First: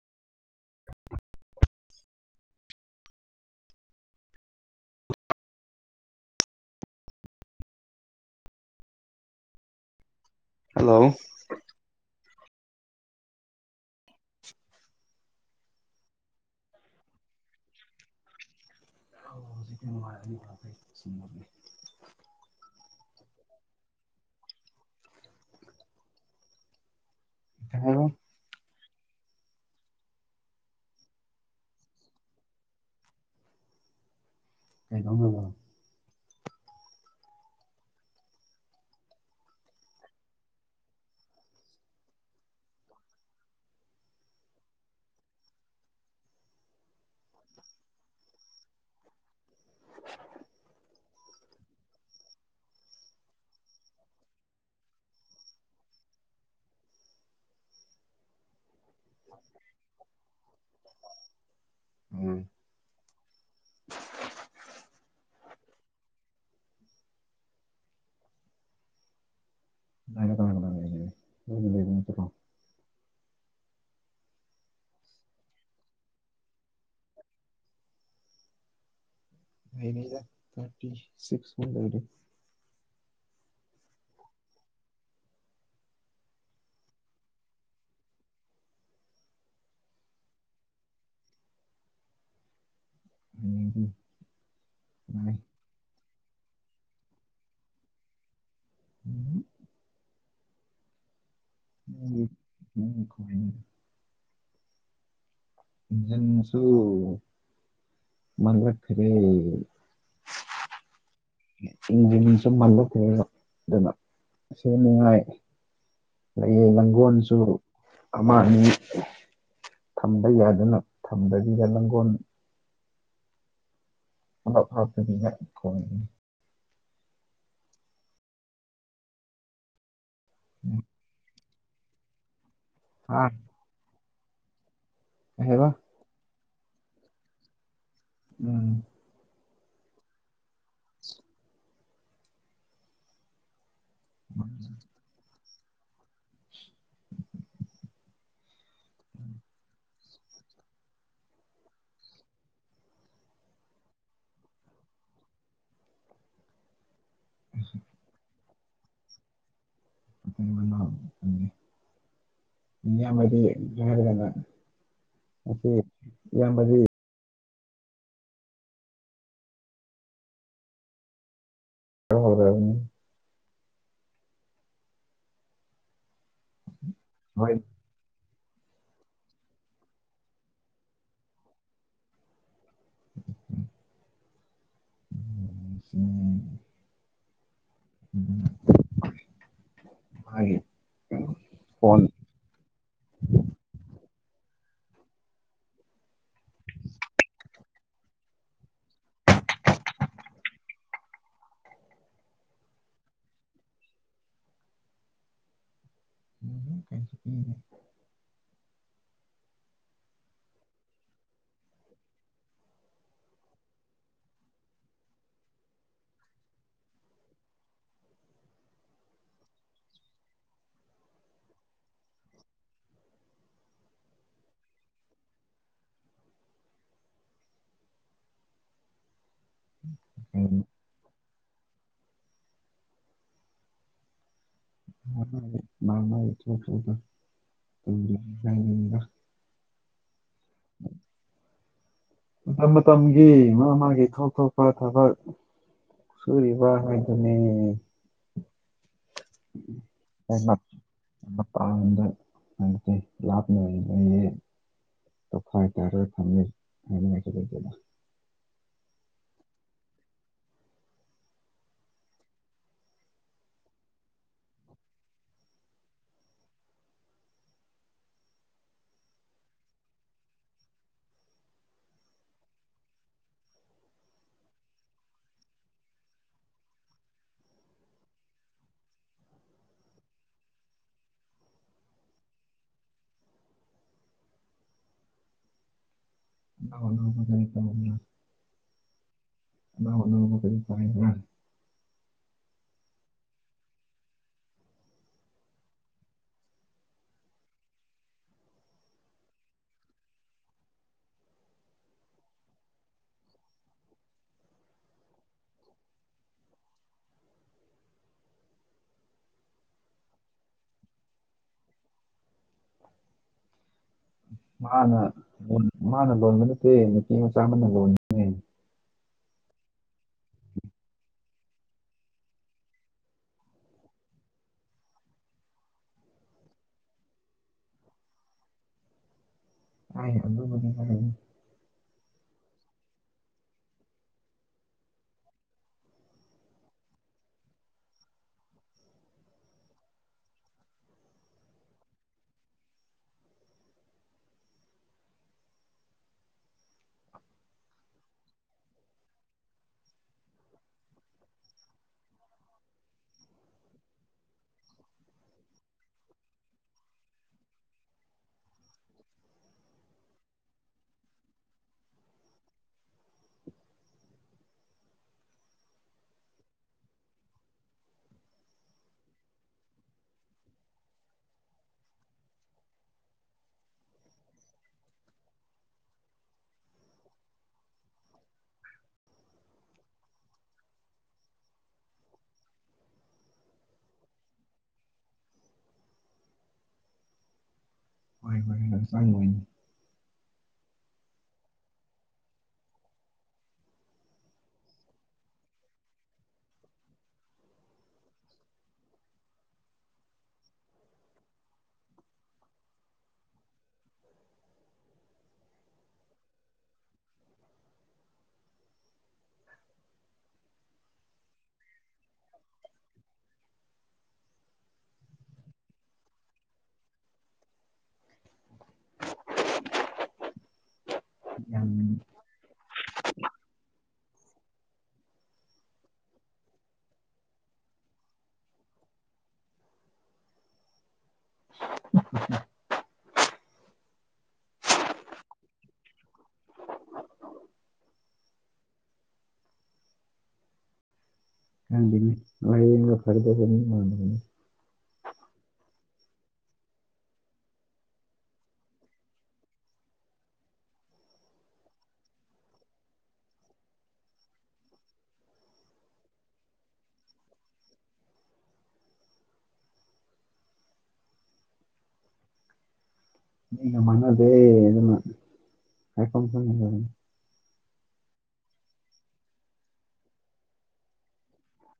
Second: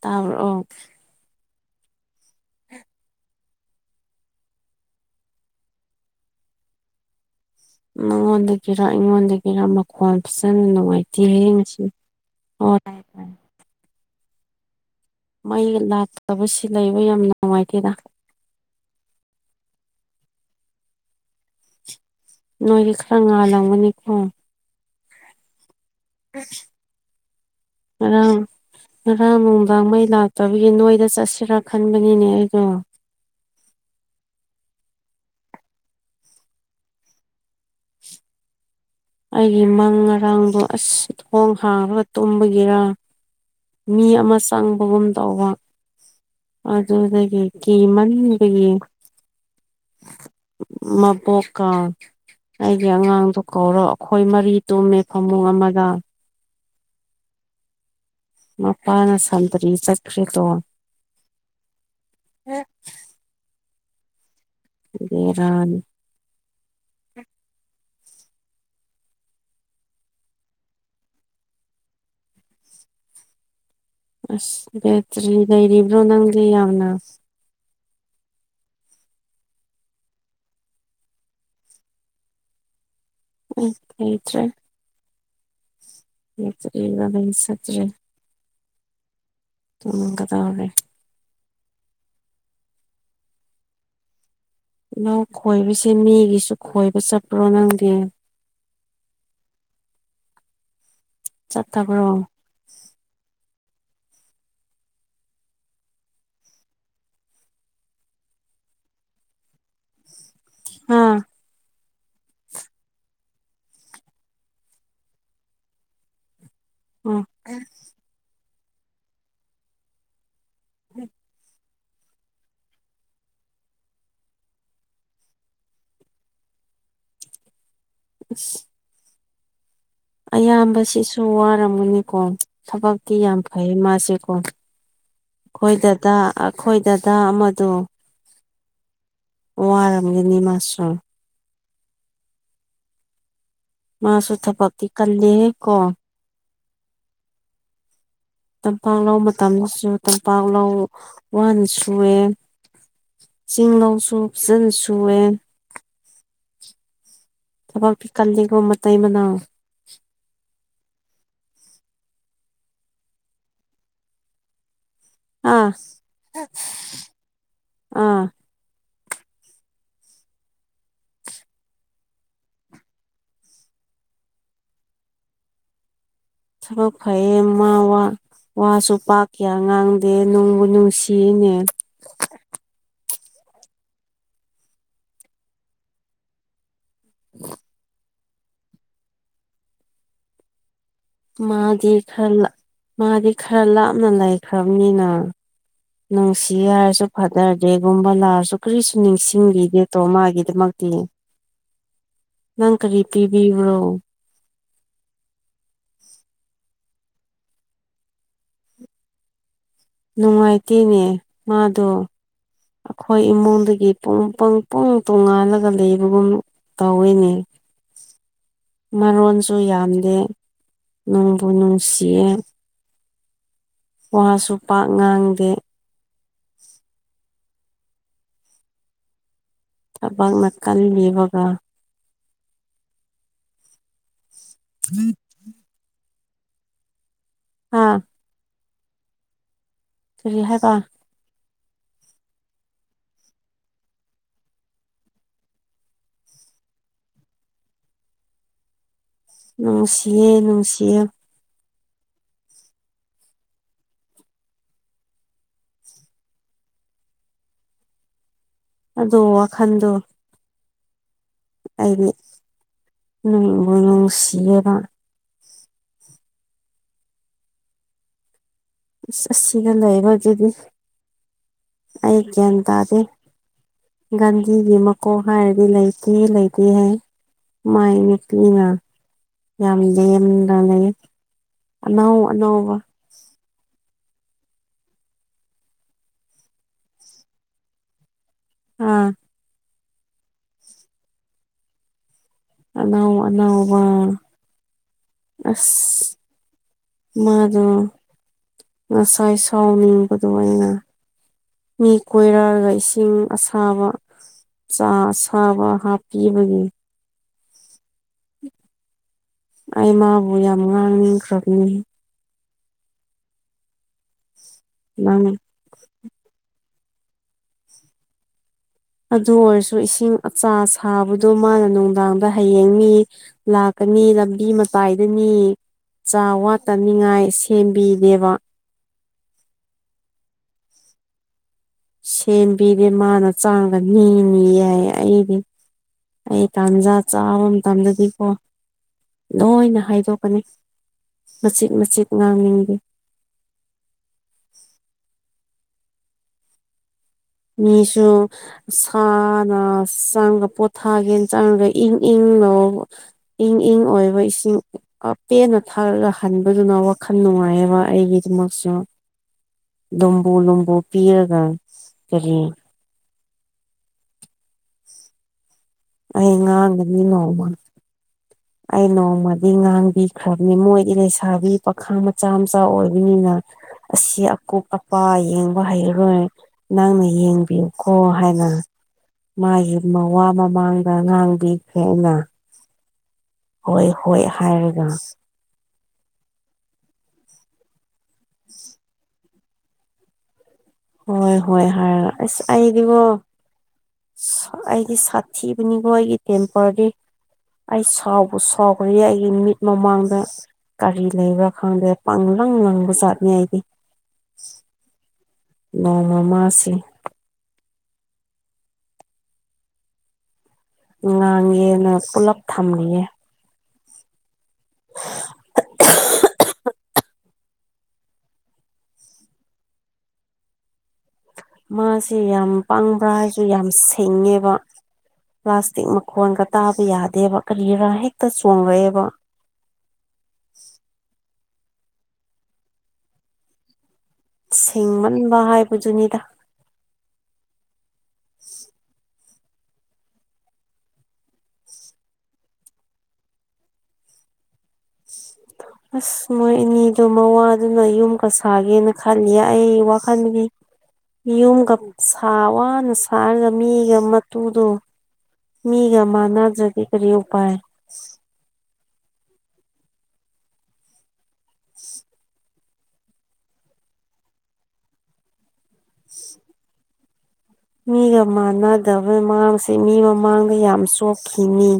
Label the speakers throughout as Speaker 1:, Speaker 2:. Speaker 1: ꯇꯥ ꯕꯔꯑꯣ ꯅꯉꯣꯟꯗꯒꯤꯔ ꯑꯩꯉꯣꯟꯗꯒꯤꯔ ꯃꯈꯣꯟ ꯐꯖꯅ
Speaker 2: ꯍꯜꯂꯣ
Speaker 1: ꯅꯨꯡꯉꯥꯏꯇꯦ ꯌꯦꯁꯤ ꯍ ꯇꯥꯏ ꯃꯩ ꯂꯥꯛꯇꯕꯁꯤ ꯂꯩꯕ ꯌꯥꯝ ꯅꯨꯡꯉꯥꯏꯇꯦꯗ
Speaker 2: ꯍꯧꯖꯤꯛꯇꯤ ꯅꯨꯡꯉꯥꯏꯔꯅꯤꯗ
Speaker 1: ꯅꯣꯏꯗꯤ ꯈꯔ ꯉꯥ ꯜꯂꯝꯒꯅꯤꯀꯣ
Speaker 2: ꯍꯥꯏꯔꯣ
Speaker 1: ꯉꯔꯥꯡ ꯉꯔꯥꯡ ꯅꯨꯡꯗꯥꯡ ꯃꯩ ꯂꯥꯛꯇꯕꯒꯤ ꯅꯣꯏꯗ ꯆꯠꯁꯤꯔꯥ ꯈꯟꯕꯅꯤꯅꯦ ꯑꯩꯗꯣ [inaudible]
Speaker 2: ꯀꯩꯀꯥꯎꯕꯣ [inaudible]
Speaker 1: ꯑꯩꯒꯤ ꯃꯪ ꯉꯔꯥꯡꯗꯣ ꯑꯁ ꯊꯣꯡ ꯍꯥꯡꯉꯒ ꯇꯨꯝꯕꯒꯤꯔꯥ ꯃꯤ ꯑꯃ ꯆꯪꯕꯒꯨꯝ ꯇꯧꯕ ꯑꯗꯨꯗꯒꯤ ꯀꯤꯃꯟꯕꯒꯤ ꯃ ꯄꯣꯛꯀ ꯑꯩꯒꯤ ꯑꯉꯥꯡꯗꯣ ꯀꯧꯔꯣ ꯑꯩꯈꯣꯏ ꯃꯔꯤ ꯇꯨꯝꯃꯦ ꯐꯃꯨꯡ ꯑꯃꯗ ꯑ [inaudible] ꯄꯥꯅ ꯁꯟꯇꯔꯤ ꯆꯈ꯭ꯔꯠꯇꯣ
Speaker 2: ꯎꯝ
Speaker 1: ꯔꯜ [inaudible]
Speaker 2: [inaudible]
Speaker 1: ꯑꯁ ꯕꯦꯇ꯭ꯔꯤ ꯂꯩꯔꯤꯕ꯭ꯔꯣ ꯅꯪꯗꯤ ꯌꯥꯝꯅ ꯑꯁ
Speaker 2: ꯊꯥꯔꯇꯤ ꯁꯤꯁ
Speaker 1: ꯎꯝ ꯍꯈ꯭ꯔꯦ ꯍꯆꯔꯤ ꯏꯗꯁꯠꯔꯤ ꯎꯝ ꯀꯗꯥ ꯑꯣꯏꯔꯦ
Speaker 2: ꯍꯌꯦꯡꯗꯤ
Speaker 1: ꯏꯅꯥꯎ
Speaker 2: ꯂꯥꯛꯑꯦ
Speaker 1: ꯈꯣꯏꯕꯁꯦ ꯃꯤꯒꯤꯁꯨ ꯈꯣꯏꯕ ꯆꯠꯄ꯭ꯔꯣ ꯅꯪꯗꯤ
Speaker 2: ꯎꯝ
Speaker 1: ꯆꯠ ꯊꯈ꯭ꯔꯣ
Speaker 2: ꯎꯝ ꯁꯨ ꯃꯜꯂ ꯐꯔꯦ
Speaker 1: ꯑꯥ
Speaker 2: ꯏꯟꯖ ꯏꯟꯁ ꯃꯜꯂ ꯑꯗꯨꯅ ꯃꯅꯨꯡꯉꯥꯏ ꯂꯩꯌꯦ
Speaker 1: ꯑꯣ
Speaker 2: ꯂꯪꯒꯣꯜꯁꯨ ꯑꯃ ꯑꯅꯤ ꯊꯝꯕ ꯌꯥꯗ ꯑꯗꯨꯅ ꯊꯝꯗꯕꯤꯗ ꯂꯥꯡꯒꯣꯜ ꯑ ꯍꯥꯗꯤꯅ ꯀ [inaudible]
Speaker 1: ꯑꯁ ꯑꯌꯥꯝꯕꯁꯤꯁꯨ ꯋꯥꯔꯝꯒꯅꯤꯀꯣ ꯊꯕꯛꯇꯤ
Speaker 2: ꯍꯥ
Speaker 1: ꯌꯥꯝ ꯐꯩ ꯃꯥꯁꯦꯀꯣ
Speaker 2: ꯀꯩ ꯍꯥꯏꯕ
Speaker 1: ꯑꯩꯈꯣꯏꯗꯗ ꯑꯩꯈꯣꯏꯗꯗ ꯑꯃꯗꯨ
Speaker 2: ꯎꯝ
Speaker 1: ꯑꯣꯔꯝꯒꯤꯅꯤꯃꯁ ꯃꯥꯁꯨ
Speaker 2: ꯀꯩꯅꯣ
Speaker 1: ꯊꯕꯛꯇꯤ ꯀꯟꯗꯦꯍꯦ ꯀꯣ ꯇꯝꯄꯥꯛ ꯂ ꯃꯇꯝꯗꯁꯨ ꯇꯝꯄꯥꯛ ꯂꯧ ꯋꯥꯟ ꯁꯨꯑꯦ ꯆꯁꯤꯡ ꯂꯧꯁꯨ ꯐꯤꯆꯜ ꯁꯨꯑꯦ ꯊꯕꯄꯤ ꯀꯅꯤꯒꯣꯃ ꯇꯥꯏ ꯃꯅꯥꯑꯣ
Speaker 2: ꯃ [inaudible]
Speaker 1: ꯑꯥ
Speaker 2: ꯑꯁꯤ ꯏꯌꯥꯝꯕꯗꯤ
Speaker 1: ꯑꯥ
Speaker 2: ꯀꯩꯅꯣ ꯍ ꯑꯗꯨꯅꯤ
Speaker 1: ꯊꯂꯣ ꯐꯩꯌꯦ
Speaker 2: ꯍꯣꯏ
Speaker 1: ꯃꯥ ꯋꯥꯁꯨ ꯄꯥꯛ ꯀꯌꯥ ꯉꯥꯡꯗꯦ ꯅꯨꯡꯕꯨ ꯅꯨꯡꯁꯤꯅꯦ
Speaker 2: ꯎꯝ
Speaker 1: [inaudible]
Speaker 2: ꯃꯥꯏ
Speaker 1: ꯃꯥꯗꯤ ꯈꯔ ꯃꯥꯗꯤ ꯈꯔ ꯂꯥꯞꯅ ꯂꯩꯈ꯭ꯔꯕꯅꯤꯅ ꯅꯨꯡꯁꯤ ꯍꯥꯏꯔꯁꯨ ꯐꯊꯗꯦꯒꯨꯝꯕ ꯂꯥꯛꯔꯁꯨ ꯀꯔꯤꯁꯨ ꯅꯤꯡꯁꯤꯡꯈꯤꯒꯦꯠꯇꯣ ꯃꯥꯒꯤꯗꯃꯛꯇ ꯅꯪ ꯀꯔꯤ ꯄꯤꯕꯤꯕ꯭ꯔꯣ
Speaker 2: ꯎꯝ ꯀꯩꯁꯨꯀꯥꯏꯗꯦꯗ ꯄꯤꯗꯦ
Speaker 1: ꯅꯨꯡꯉꯥꯏꯇꯦꯅꯦ ꯃꯥꯗꯣ ꯑꯩꯈꯣꯏ ꯏꯃꯨꯡꯗꯒꯤ ꯄꯨꯡ ꯄꯪ ꯇꯣꯡꯉꯥꯜꯂꯒ ꯂꯩꯕꯒꯨꯝ ꯇꯧꯋꯤꯅꯦ [unintelligible] ꯃꯔꯣꯟꯁꯨ ꯌꯥꯝꯗꯦ ꯅꯨꯡꯕꯨ ꯅꯨꯡꯁꯤꯌꯦ ꯋꯥꯁꯨ ꯄꯥꯛ ꯉꯥꯡꯗꯦ ꯊꯕꯛꯅ ꯀꯟꯂꯤꯕꯒ ꯍꯥ
Speaker 2: [unintelligible]
Speaker 1: ꯀꯔꯤ ꯍꯥꯏꯕꯥ
Speaker 2: ꯃꯇꯝ ꯃꯇꯝꯒꯤ ꯃꯥ ꯃꯥꯒꯤ ꯊꯣꯛ ꯊꯣꯛꯄ ꯊꯕꯛ ꯁꯔꯤ ꯍꯥꯏꯗꯨꯅ‌ꯦ
Speaker 1: ꯅꯨꯡꯁꯤꯌꯦ ꯅꯨꯡꯁꯤꯌꯦ
Speaker 2: ꯄꯥꯗ ꯍꯥꯏꯠꯇꯗꯤ ꯂꯥꯞꯅ ꯌꯦ ꯇꯣꯈ‌ꯏ ꯇꯔ‌ꯦ ꯐꯪꯉ‌ꯦ
Speaker 1: ꯑꯗꯣ ꯋꯥꯈꯜꯗꯣ ꯑꯩꯒꯤ ꯅꯣꯡꯕꯨ ꯅꯨꯡꯁꯤꯌꯦꯕ ꯑꯁ ꯑꯁꯤꯗ ꯂꯩꯕꯒꯤꯗꯤ ꯑꯩ ꯒ꯭ꯌꯥꯟ ꯇꯥꯗꯦ ꯒꯥꯟꯙꯤꯒꯤ ꯃꯀꯣꯛ ꯍꯥꯏꯔꯗꯤ ꯂꯩꯇꯦ ꯂꯩꯇꯦ ꯍꯥꯏ ꯃꯥꯥꯏ ꯅꯨꯄꯤꯅ ꯌꯥꯝꯗꯦ ꯌꯥꯝꯅ ꯂꯩ ꯑꯅꯧ ꯑꯅꯧꯕ
Speaker 2: ꯂꯕꯨꯖꯥꯏ ꯇꯅ [unintelligible]
Speaker 1: ꯑꯥ
Speaker 2: ꯐ [unintelligible]
Speaker 1: ꯑꯅꯧ ꯑꯅꯧꯕ ꯑꯁ ꯃꯥꯗꫭ ꯉꯁꯥꯏ ꯁꯥꯎꯅꯤꯡꯕꯗꫭ ꯑꯩꯅ ꯃꯤ ꯀꯣꯏꯔꯛꯑꯒ ꯏꯁꯤꯡ ꯑꯁꯥꯕ ꯆꯥ ꯁꯥꯕ ꯍꯥꯞꯄꯤꯕꯒꯤ ꯑꯩ ꯃꯥꯕꯨ ꯌꯥꯝ ꯉꯥꯡꯈ꯭ꯔꯕꯅꯤ
Speaker 2: ꯃꯥꯅ
Speaker 1: ꯅꯪ
Speaker 2: ꯂꫭꯅ ꯃꯥꯅ ꯂꯣꯟꯕ ꯅꯠꯇꯦ ꯅꯨꯄꯤ ꯃꯆꯥ ꯑꯃꯅ ꯂꯣꯟꯅꯦ
Speaker 1: ꯑꯗꯨ ꯑꯣꯏꯔꯁꯨ ꯏꯁꯤꯡ ꯑꯆꯥ ꯁꯥꯕꯗꯣ ꯃꯥꯅ ꯅꯨꯡꯗꯥꯡꯗ ꯍꯌꯦꯡꯅꯤ ꯂꯥꯛꯀ ꯃꯤ ꯂꯝꯕꯤ ꯃꯇꯥꯏꯗꯅꯤ ꯆꯥ ꯋꯥꯠꯇꯅꯤꯡꯉꯥꯏ ꯁꯦꯝꯕꯤꯗꯦꯕ
Speaker 2: ꯑ ꯌꯥꯔ [unintelligible]
Speaker 1: ꯁꯦꯝꯕꯤꯔꯦ ꯃꯥꯅ ꯆꯥꯡꯒꯅꯤ ꯅꯤ ꯌꯥꯏ ꯑꯩꯗꯤ ꯑꯩ ꯇꯥꯟꯖꯥ ꯆꯥꯕ ꯃꯇꯝꯗꯗꯤꯀꯣ ꯂꯣꯏꯅ ꯍꯥꯏꯗꯣꯛꯀꯅꯤ ꯃꯆꯤꯠ ꯃꯆꯤꯠ ꯉꯥꯡꯅꯤꯡꯗ‌ꯦ [inaudible] ꯃꯤꯁꯨ ꯁꯥꯅ ꯆꯪꯒ ꯄꯣꯊꯥꯒꯦꯅ ꯆꯪꯉꯒ ꯏꯪ ꯏꯪ ꯏꯪ ꯏꯪ ꯑꯣꯏꯕ ꯏꯁꯤꯡ ꯄꯦꯟꯅ ꯊꯥꯔꯒ ꯍꯟꯕꯗꯨꯅ ꯋꯥꯈꯜ ꯅꯨꯡꯉꯥꯏꯑꯕ ꯑꯩꯒꯤꯗꯨꯃꯛꯁꯨ ꯂꯨꯨꯝꯕꯨ ꯂꯨꯝꯕꯨ ꯄꯤꯔꯒ ꯀꯔꯤ ꯑꯩ ꯉꯥꯡꯒꯅꯤ ꯅꫭꯡꯃ ꯑꯩ ꯅꯣꯡꯃꯗꯤ ꯉꯥꯡꯕꯤꯈ꯭ꯔꯕꯅꯤ ꯃꯣꯏꯗꯤ ꯂꯩꯁꯥꯕꯤ ꯄꯥꯈꯥ ꯃꯆꯥ ꯃꯆꯥ ꯑꯣꯏꯕꯅꯤꯅ ꯑꯁꯤ ꯑꯀꯣꯛ ꯑꯄꯥ ꯌꯦꯡꯕ ꯍꯩꯔꯔꯣꯏ ꯅꯪꯅ ꯌꯦꯡꯕꯤꯌꯨꯀꯣ ꯍꯥꯏꯅ ꯃꯥꯒꯤ ꯃꯋꯥ ꯃꯃꯥꯡꯗ ꯉꯥꯡꯕꯤꯈ꯭ꯔꯦꯅ ꯍꯣꯏ ꯍꯣꯏ ꯍꯥꯏꯔꯒ
Speaker 2: ꯍꯣꯏ ꯒ ꯆꯥꯡꯉꫭꯏꯗ
Speaker 1: ꯍꯣꯏ ꯍꯣꯏ ꯍꯥꯏꯔꯒ ꯑꯁ ꯑꯩꯗꯤꯒꫭ ꯑꯩꯗꯤ ꯁꯥꯊꯤꯕꯅꯤꯀꯣ ꯑꯩꯒꯤ ꯇꯦꯝꯄꯣꯔꯗꯤ ꯑꯩ ꯁꯥꯎꯕ ꯁꯥꯎꯈ꯭ꯔꯦ ꯑꯩꯒꯤ ꯃꯤꯠ ꯃꯃꯥꯡꯗ ꯀꯔꯤ ꯂꯩꯕ꯭ꯔꯥ ꯈꯪꯗ꯭ꯔꯦ ꯄꯪ ꯂꯪ ꯂꯪꯕ ꯆꯥꯠꯅꯤ ꯑꯩꯗꯤ ꯅꫭꯡꯃꯃꯁꯤ ꯉꯥꯡꯉꯦꯅ ꯄꯨꯂꯞ ꯊꯝꯂꯤꯌꯦ
Speaker 2: ꯌꯥꯝ
Speaker 1: ꯃꯥꯁꯦ ꯌꯥꯝ ꯄꯪꯕ꯭ꯔꯥ ꯍꯥꯏꯁꯨ ꯌꯥꯝ ꯁꯦꯡꯉꯦꯕ ꯄ꯭ꯂꯥꯁꯇꯤꯛ ꯃꯈꯣꯟꯒ ꯇꯥꯕ ꯌꯥꯗꯦꯕ ꯀꯔꯤꯔꯥ ꯍꯦꯛꯇ ꯆꯣꯡꯉꯛꯑꯦꯕ [inaudible]
Speaker 2: ꯎ
Speaker 1: ꯦꯡꯃꯟꯕ ꯍꯥꯏꯕꯗꯨꯅꯤꯗ
Speaker 2: ꯀ ꯐꯔꯗ ꯐ
Speaker 1: [inaudible] ꯑꯁ ꯃꯣꯏ ꯏꯅꯦꯗꯣ ꯃꯋꯥꯗꯨꯅ ꯌꯨꯝꯒ ꯁꯥꯒꯦꯅ ꯈꯜꯂꯤ ꯑꯩ ꯋꯥꯈꯜꯒꯤ ꯌꯨꯝꯒ ꯋꯥꯅ ꯁꯥꯔꯒ ꯃꯤꯒ ꯃꯇꯨꯗꯣ ꯃꯤꯒꯃꯅꯥꯒꯗꯤ ꯀꯔꯤ ꯎꯄꯥꯥꯏ [inaudible]
Speaker 2: ꯃꯤꯒ ꯃꯅꯗꯦ ꯑꯗꯨꯅ ꯍꯥꯏꯐꯝ ꯈꯪꯗꯦ
Speaker 1: ꯃꯤꯒ ꯃꯥꯟꯅꯗꯕꯩ ꯃꯥꯡꯁꯦ ꯃꯤ ꯃꯃꯥꯡꯗ ꯌꯥꯝ ꯆꯣꯛꯈꯤꯅꯤ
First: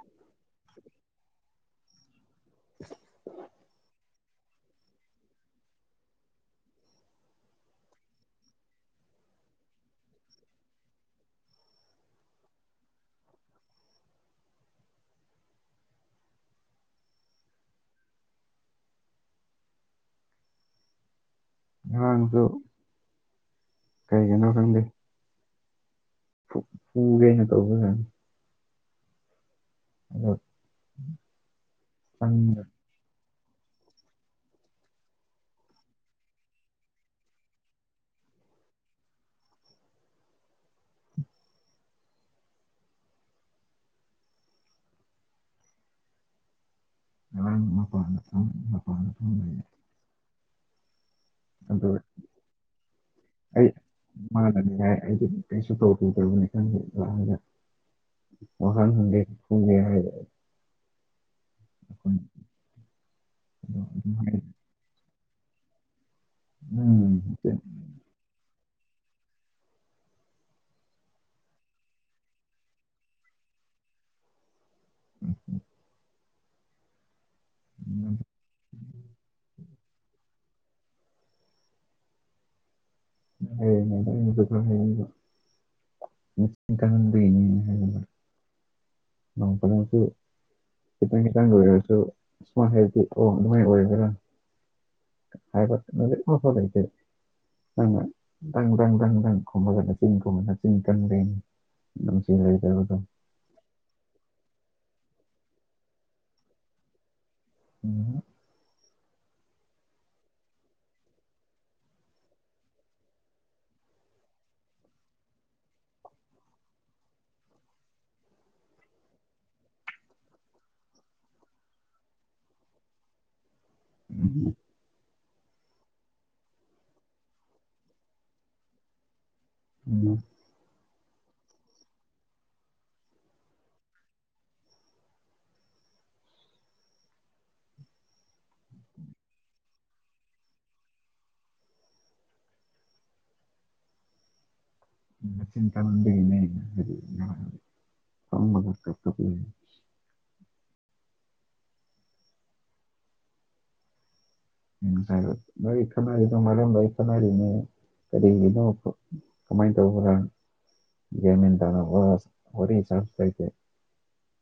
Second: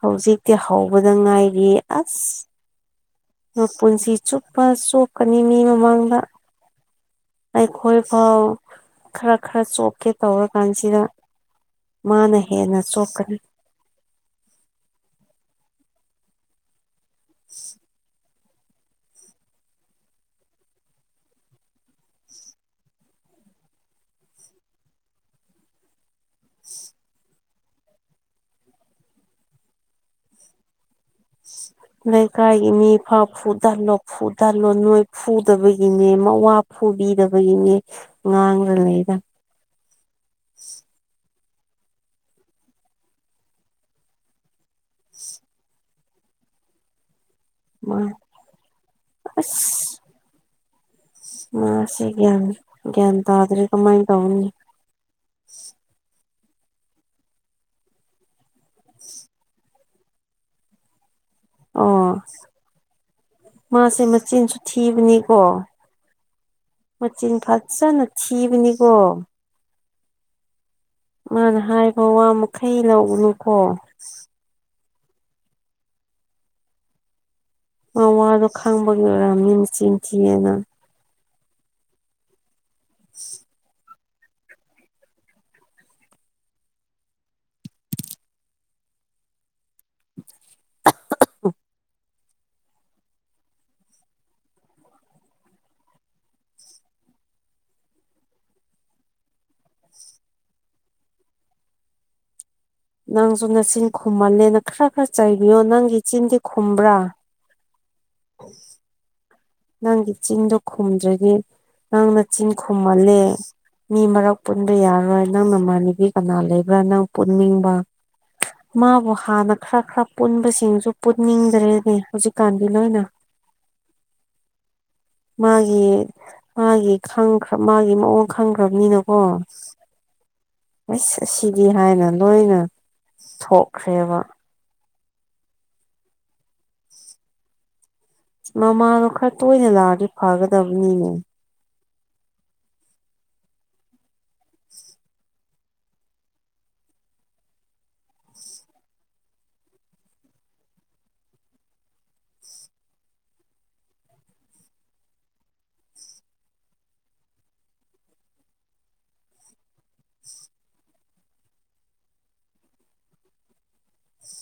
Speaker 1: ꯍꯧꯖꯤꯛꯇꯤ ꯍꯧꯕꯗ ꯉꯥꯏꯔꯤ ꯑꯁ ꯄꯨꯟꯁꯤ ꯆꯨꯞꯄ ꯆꯣꯛꯀꯅꯤ ꯃꯤ ꯃꯃꯥꯡꯗ ꯑꯩꯈꯣꯏ ꯐꯥꯎ ꯈꯔ ꯈꯔ ꯆꯣꯛꯀꯦ ꯇꯧꯔꯀꯥꯟꯁꯤꯗ ꯃꯥꯅ ꯍꯦꯅ ꯆꯣꯀꯅꯤ [inaudible]
Speaker 2: ꯉꯔꯥꯡꯗꯨ ꯀꯩꯒꯤꯅꯣ ꯈꯪꯗꯦ ꯄꯨꯒꯦꯅ ꯇꯧꯕꯖꯅꯤ ꯑꯥ
Speaker 1: ꯂꯩ ꯀꯥꯏꯒꯤ ꯃꯤ ꯐꯥꯎ ꯐꯨ ꯇꯜꯂꯣ ꯐꯨ ꯇꯜꯂꯣꯏ ꯅꯣꯏ ꯐꯨꯗꯕꯒꯤꯅꯦ ꯃꯋꯥ ꯐꯨꯕꯤꯗꯕꯒꯤꯅꯦ ꯉꯥꯡ ꯉꯥꯡꯉ ꯂꯩꯗ [inaudible]
Speaker 2: ꯉꯥꯔꯥꯡ
Speaker 1: ꯃꯥ
Speaker 2: ꯃꯄꯥꯟ ꯃꯄꯥꯟ ꯐꯝ ꯂꯩ
Speaker 1: [inaudible] ꯃꯥꯁ ꯒ꯭ꯌꯥꯟ ꯒ꯭ꯌꯥꯟ ꯇꯥꯗ꯭ꯔꯔꯤ
Speaker 2: ꯑꯩ
Speaker 1: ꯀꯃꯥꯏꯅ ꯇꯧꯅꯤ
Speaker 2: ꯃꯥꯅꯗꯤ ꯅꯪ ꯋꯥꯍꯪ ꯍꯪꯒꯦ ꯈꯨꯝꯒꯦ ꯍꯥꯏꯔꯦ
Speaker 1: ꯑꯣ
Speaker 2: ꯑꯩꯈꯣꯏ ꯎꯝ
Speaker 1: ꯃꯥꯁꯦ ꯃꯆꯤꯟꯁꯨ ꯊꯤꯕꯅꯤꯀꯣ ꯃꯆꯤꯟ ꯐꯖꯅ ꯊꯤꯕꯅꯤꯀꯣ ꯃꯥꯅ ꯍꯥꯏꯈ ꯋꯥ ꯃꯈꯩ ꯂꯧꯒꯅꯨꯀꯣ
Speaker 2: ꯎꯝ ꯎꯝ
Speaker 1: ꯃꯥ ꯋꯥꯗꯣ ꯈꯪꯕꯒꯤ ꯑꯣꯏꯔꯝꯒꯅꯤ ꯃꯗꯣ ꯆꯤꯟ ꯊꯤꯌꯦꯅ
Speaker 2: [unintelligible] [unintelligible] ꯃꯆꯤꯟ ꯀꯟꯕꯒꯤꯅꯦ ꯥꯏꯕ ꯐꯪꯉꯁꯤ ꯈꯤꯇꯥꯡ ꯈꯤꯇꯪꯡ ꯑꯣꯔꯁꯨ ꯁꯨꯃꯥꯏꯅ ꯍꯥꯏꯗꯤ ꯑꯣ ꯑꯗꯨꯃꯥꯏꯅ ꯑꯣꯏꯒꯦꯔꯥ ꯑꯃꯐꯧ ꯂꯩꯇꯦ ꯑꯪꯅ ꯗꯪ ꯗꯪ ꯗꯪ ꯈꯨꯝꯃꯒ ꯅꯆꯤꯟ ꯈꯨꯝꯃꯒ ꯅꯆꯤꯟ ꯀꯟꯕꯒꯤꯅꯤ ꯅꯨꯡꯁꯤ ꯂꯩ
Speaker 1: ꯅꯪꯁꯨ ꯅꯆꯤꯟ ꯈꯨꯝꯃꯜꯂꯦꯅ ꯈꯔ ꯈꯔ ꯆꯥꯏꯕꯤꯌꯣ ꯅꯪꯒꯤ ꯏꯆꯤꯟꯗꯤ ꯈꯨꯝꯕ꯭ꯔꯥ ꯎ ꯅꯪꯒꯤ ꯆꯤꯟꯗꯣ ꯈꯨꯝꯗ꯭ꯔꯗꯤ ꯅꯪꯅ ꯆꯤꯟ ꯈꯨꯝꯃꯜꯂꯦ ꯃꯤ ꯃꯔꯛ ꯄꯨꯟꯕ ꯌꯥꯔꯣꯏ ꯅꯪ ꯅꯃꯥꯟꯅꯕꯤ ꯀꯅꯥ ꯂꯩꯕ꯭ꯔꯥ ꯅꯪ ꯄꯨꯟꯅꯤꯡꯕ ꯃꯥꯕꯨ ꯍꯥꯟꯅ ꯈꯔ ꯈꯔ ꯄꯨꯟꯕꯁꯤꯡꯁꯨ ꯄꯨꯟꯅꯤꯡꯗ꯭ꯔꯦꯅꯦ ꯍꯧꯖꯤꯛꯀꯥꯟꯗꯤ ꯂꯣꯏꯅ [inaudible]
Speaker 2: ꯎꯝ
Speaker 1: ꯃꯥꯒꯤ ꯃꯥꯒꯤ ꯃꯥꯒꯤ ꯃꯑꯣꯡ ꯈꯪꯈ꯭ꯔꯕꯅꯤꯅꯀꯣ ꯑꯁ ꯑꯁꯤꯗꯤ ꯍꯥꯏꯅ ꯂꯣꯏꯅ ꯊꯣꯛꯈ꯭ꯔꯦꯕ [inaudible] ꯃꯃꯥꯅꯣ ꯈꯔ ꯇꯣꯏꯅ ꯂꯥꯛꯑꯗꯤ ꯐꯒꯗꯕꯅꯤꯅꯦ [unintelligible]
Speaker 2: ꯃꯆꯤꯟ ꯀꯟꯕꯒꯤꯅꯦ [unintelligible]
Speaker 1: [unintelligible]
Speaker 2: [unintelligible] ꯃꯔꯝ ꯂꯣꯏ ꯈꯟꯅꯔꯤꯅꯦ ꯀꯔꯤꯒꯤꯅꯣ ꯀꯃꯥꯏ ꯇꯧꯕ꯭ꯔ ꯒ꯭ꯌꯥꯟ ꯃꯦꯟ ꯇꯥꯟꯅꯕ ꯋꯥꯔꯤ [unintelligible]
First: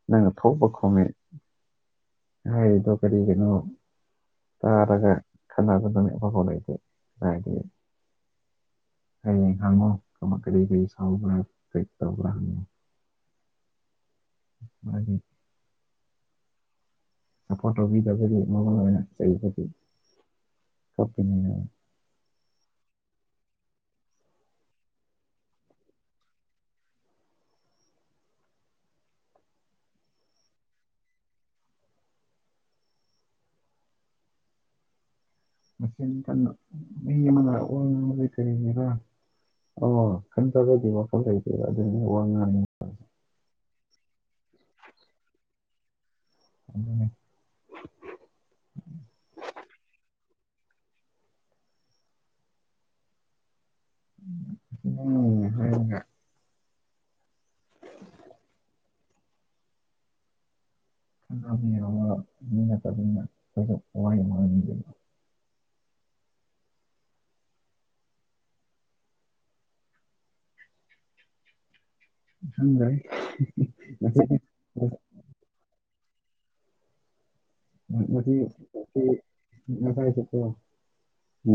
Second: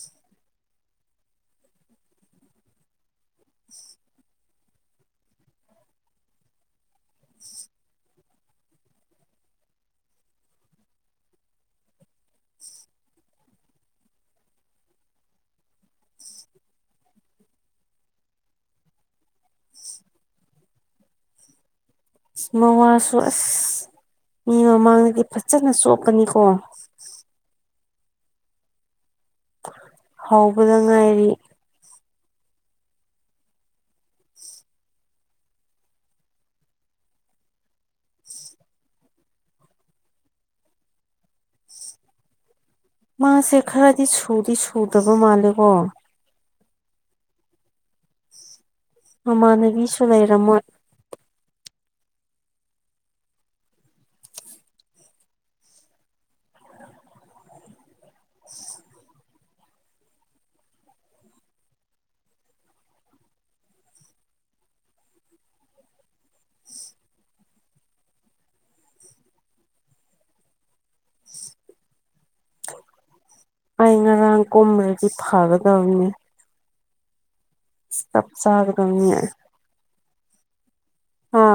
Speaker 2: ꯅꯪꯅ ꯊꯧꯕ ꯈꯣꯝꯃꯦ ꯍꯥꯏꯗꯣ ꯀꯔꯤ ꯒꯤꯅꯣ ꯇꯥ ꯈꯔꯥ ꯈꯟꯅꯥ [unintelligible] ꯂꯩꯗꯦ [unintelligible] ꯍꯌꯦꯡ ꯍꯪꯉꯨ ꯀꯃꯥꯏ ꯀꯔꯤ ꯀꯔꯤ ꯁꯥꯎꯕ꯭ꯔꯥ ꯀꯔꯤ ꯇꯧꯕ꯭ꯔꯥ ꯍꯪꯉꯨ ꯃꯥꯒꯤ ꯁꯄꯣꯔꯠ ꯇꯧꯕꯤꯗꯕꯒꯤ ꯃꯃꯜ ꯑꯣꯏꯅ ꯆꯩꯕꯒꯤ ꯀꯞꯄꯤꯅꯤꯅ
Speaker 1: ꯃꯝꯃꯥꯁꯨ ꯑꯁ ꯃꯤ ꯃꯃꯥꯡꯗꯗꯤ ꯐꯖꯅ ꯆꯣꯞꯄꯅꯤꯀꯣ ꯍꯧꯕꯗ ꯉꯥꯏꯔꯤ
Speaker 2: ꯃꯁꯤꯟ ꯀꯟꯕ ꯃꯤ ꯑꯃꯗ [unintelligible] ꯑꯣ ꯈꯟ ꯇꯒꯗꯤ ꯋꯥꯈ ꯂꯩꯇꯦꯕ ꯑꯗꯨ ꯋꯥ ꯉꯥꯡꯅꯤ
Speaker 1: ꯃꯥꯁꯦ ꯈꯔꯗꯤ ꯁꯨꯗꯤ ꯁꯨꯗꯕ ꯃꯥꯜꯂꯦꯀꯣ
Speaker 2: ꯑꯗꯨ
Speaker 1: ꯃꯃꯥꯟꯅꯕꯤꯁꯨ ꯂꯩꯔꯝꯃꯣꯏ
Speaker 2: ꯎꯝ [unintelligible]
Speaker 1: [unintelligible]
Speaker 2: [unintelligible] [unintelligible]
Speaker 1: ꯑꯩ
Speaker 2: ꯉꯁꯤ
Speaker 1: ꯉꯔꯥꯡ ꯀꯨꯝꯔꯗꯤ ꯐꯒꯗꯕꯅꯤ ꯆꯞ ꯆꯥꯒꯗꯕꯅꯤ
Speaker 2: [unintelligible]
Speaker 1: ꯍꯥ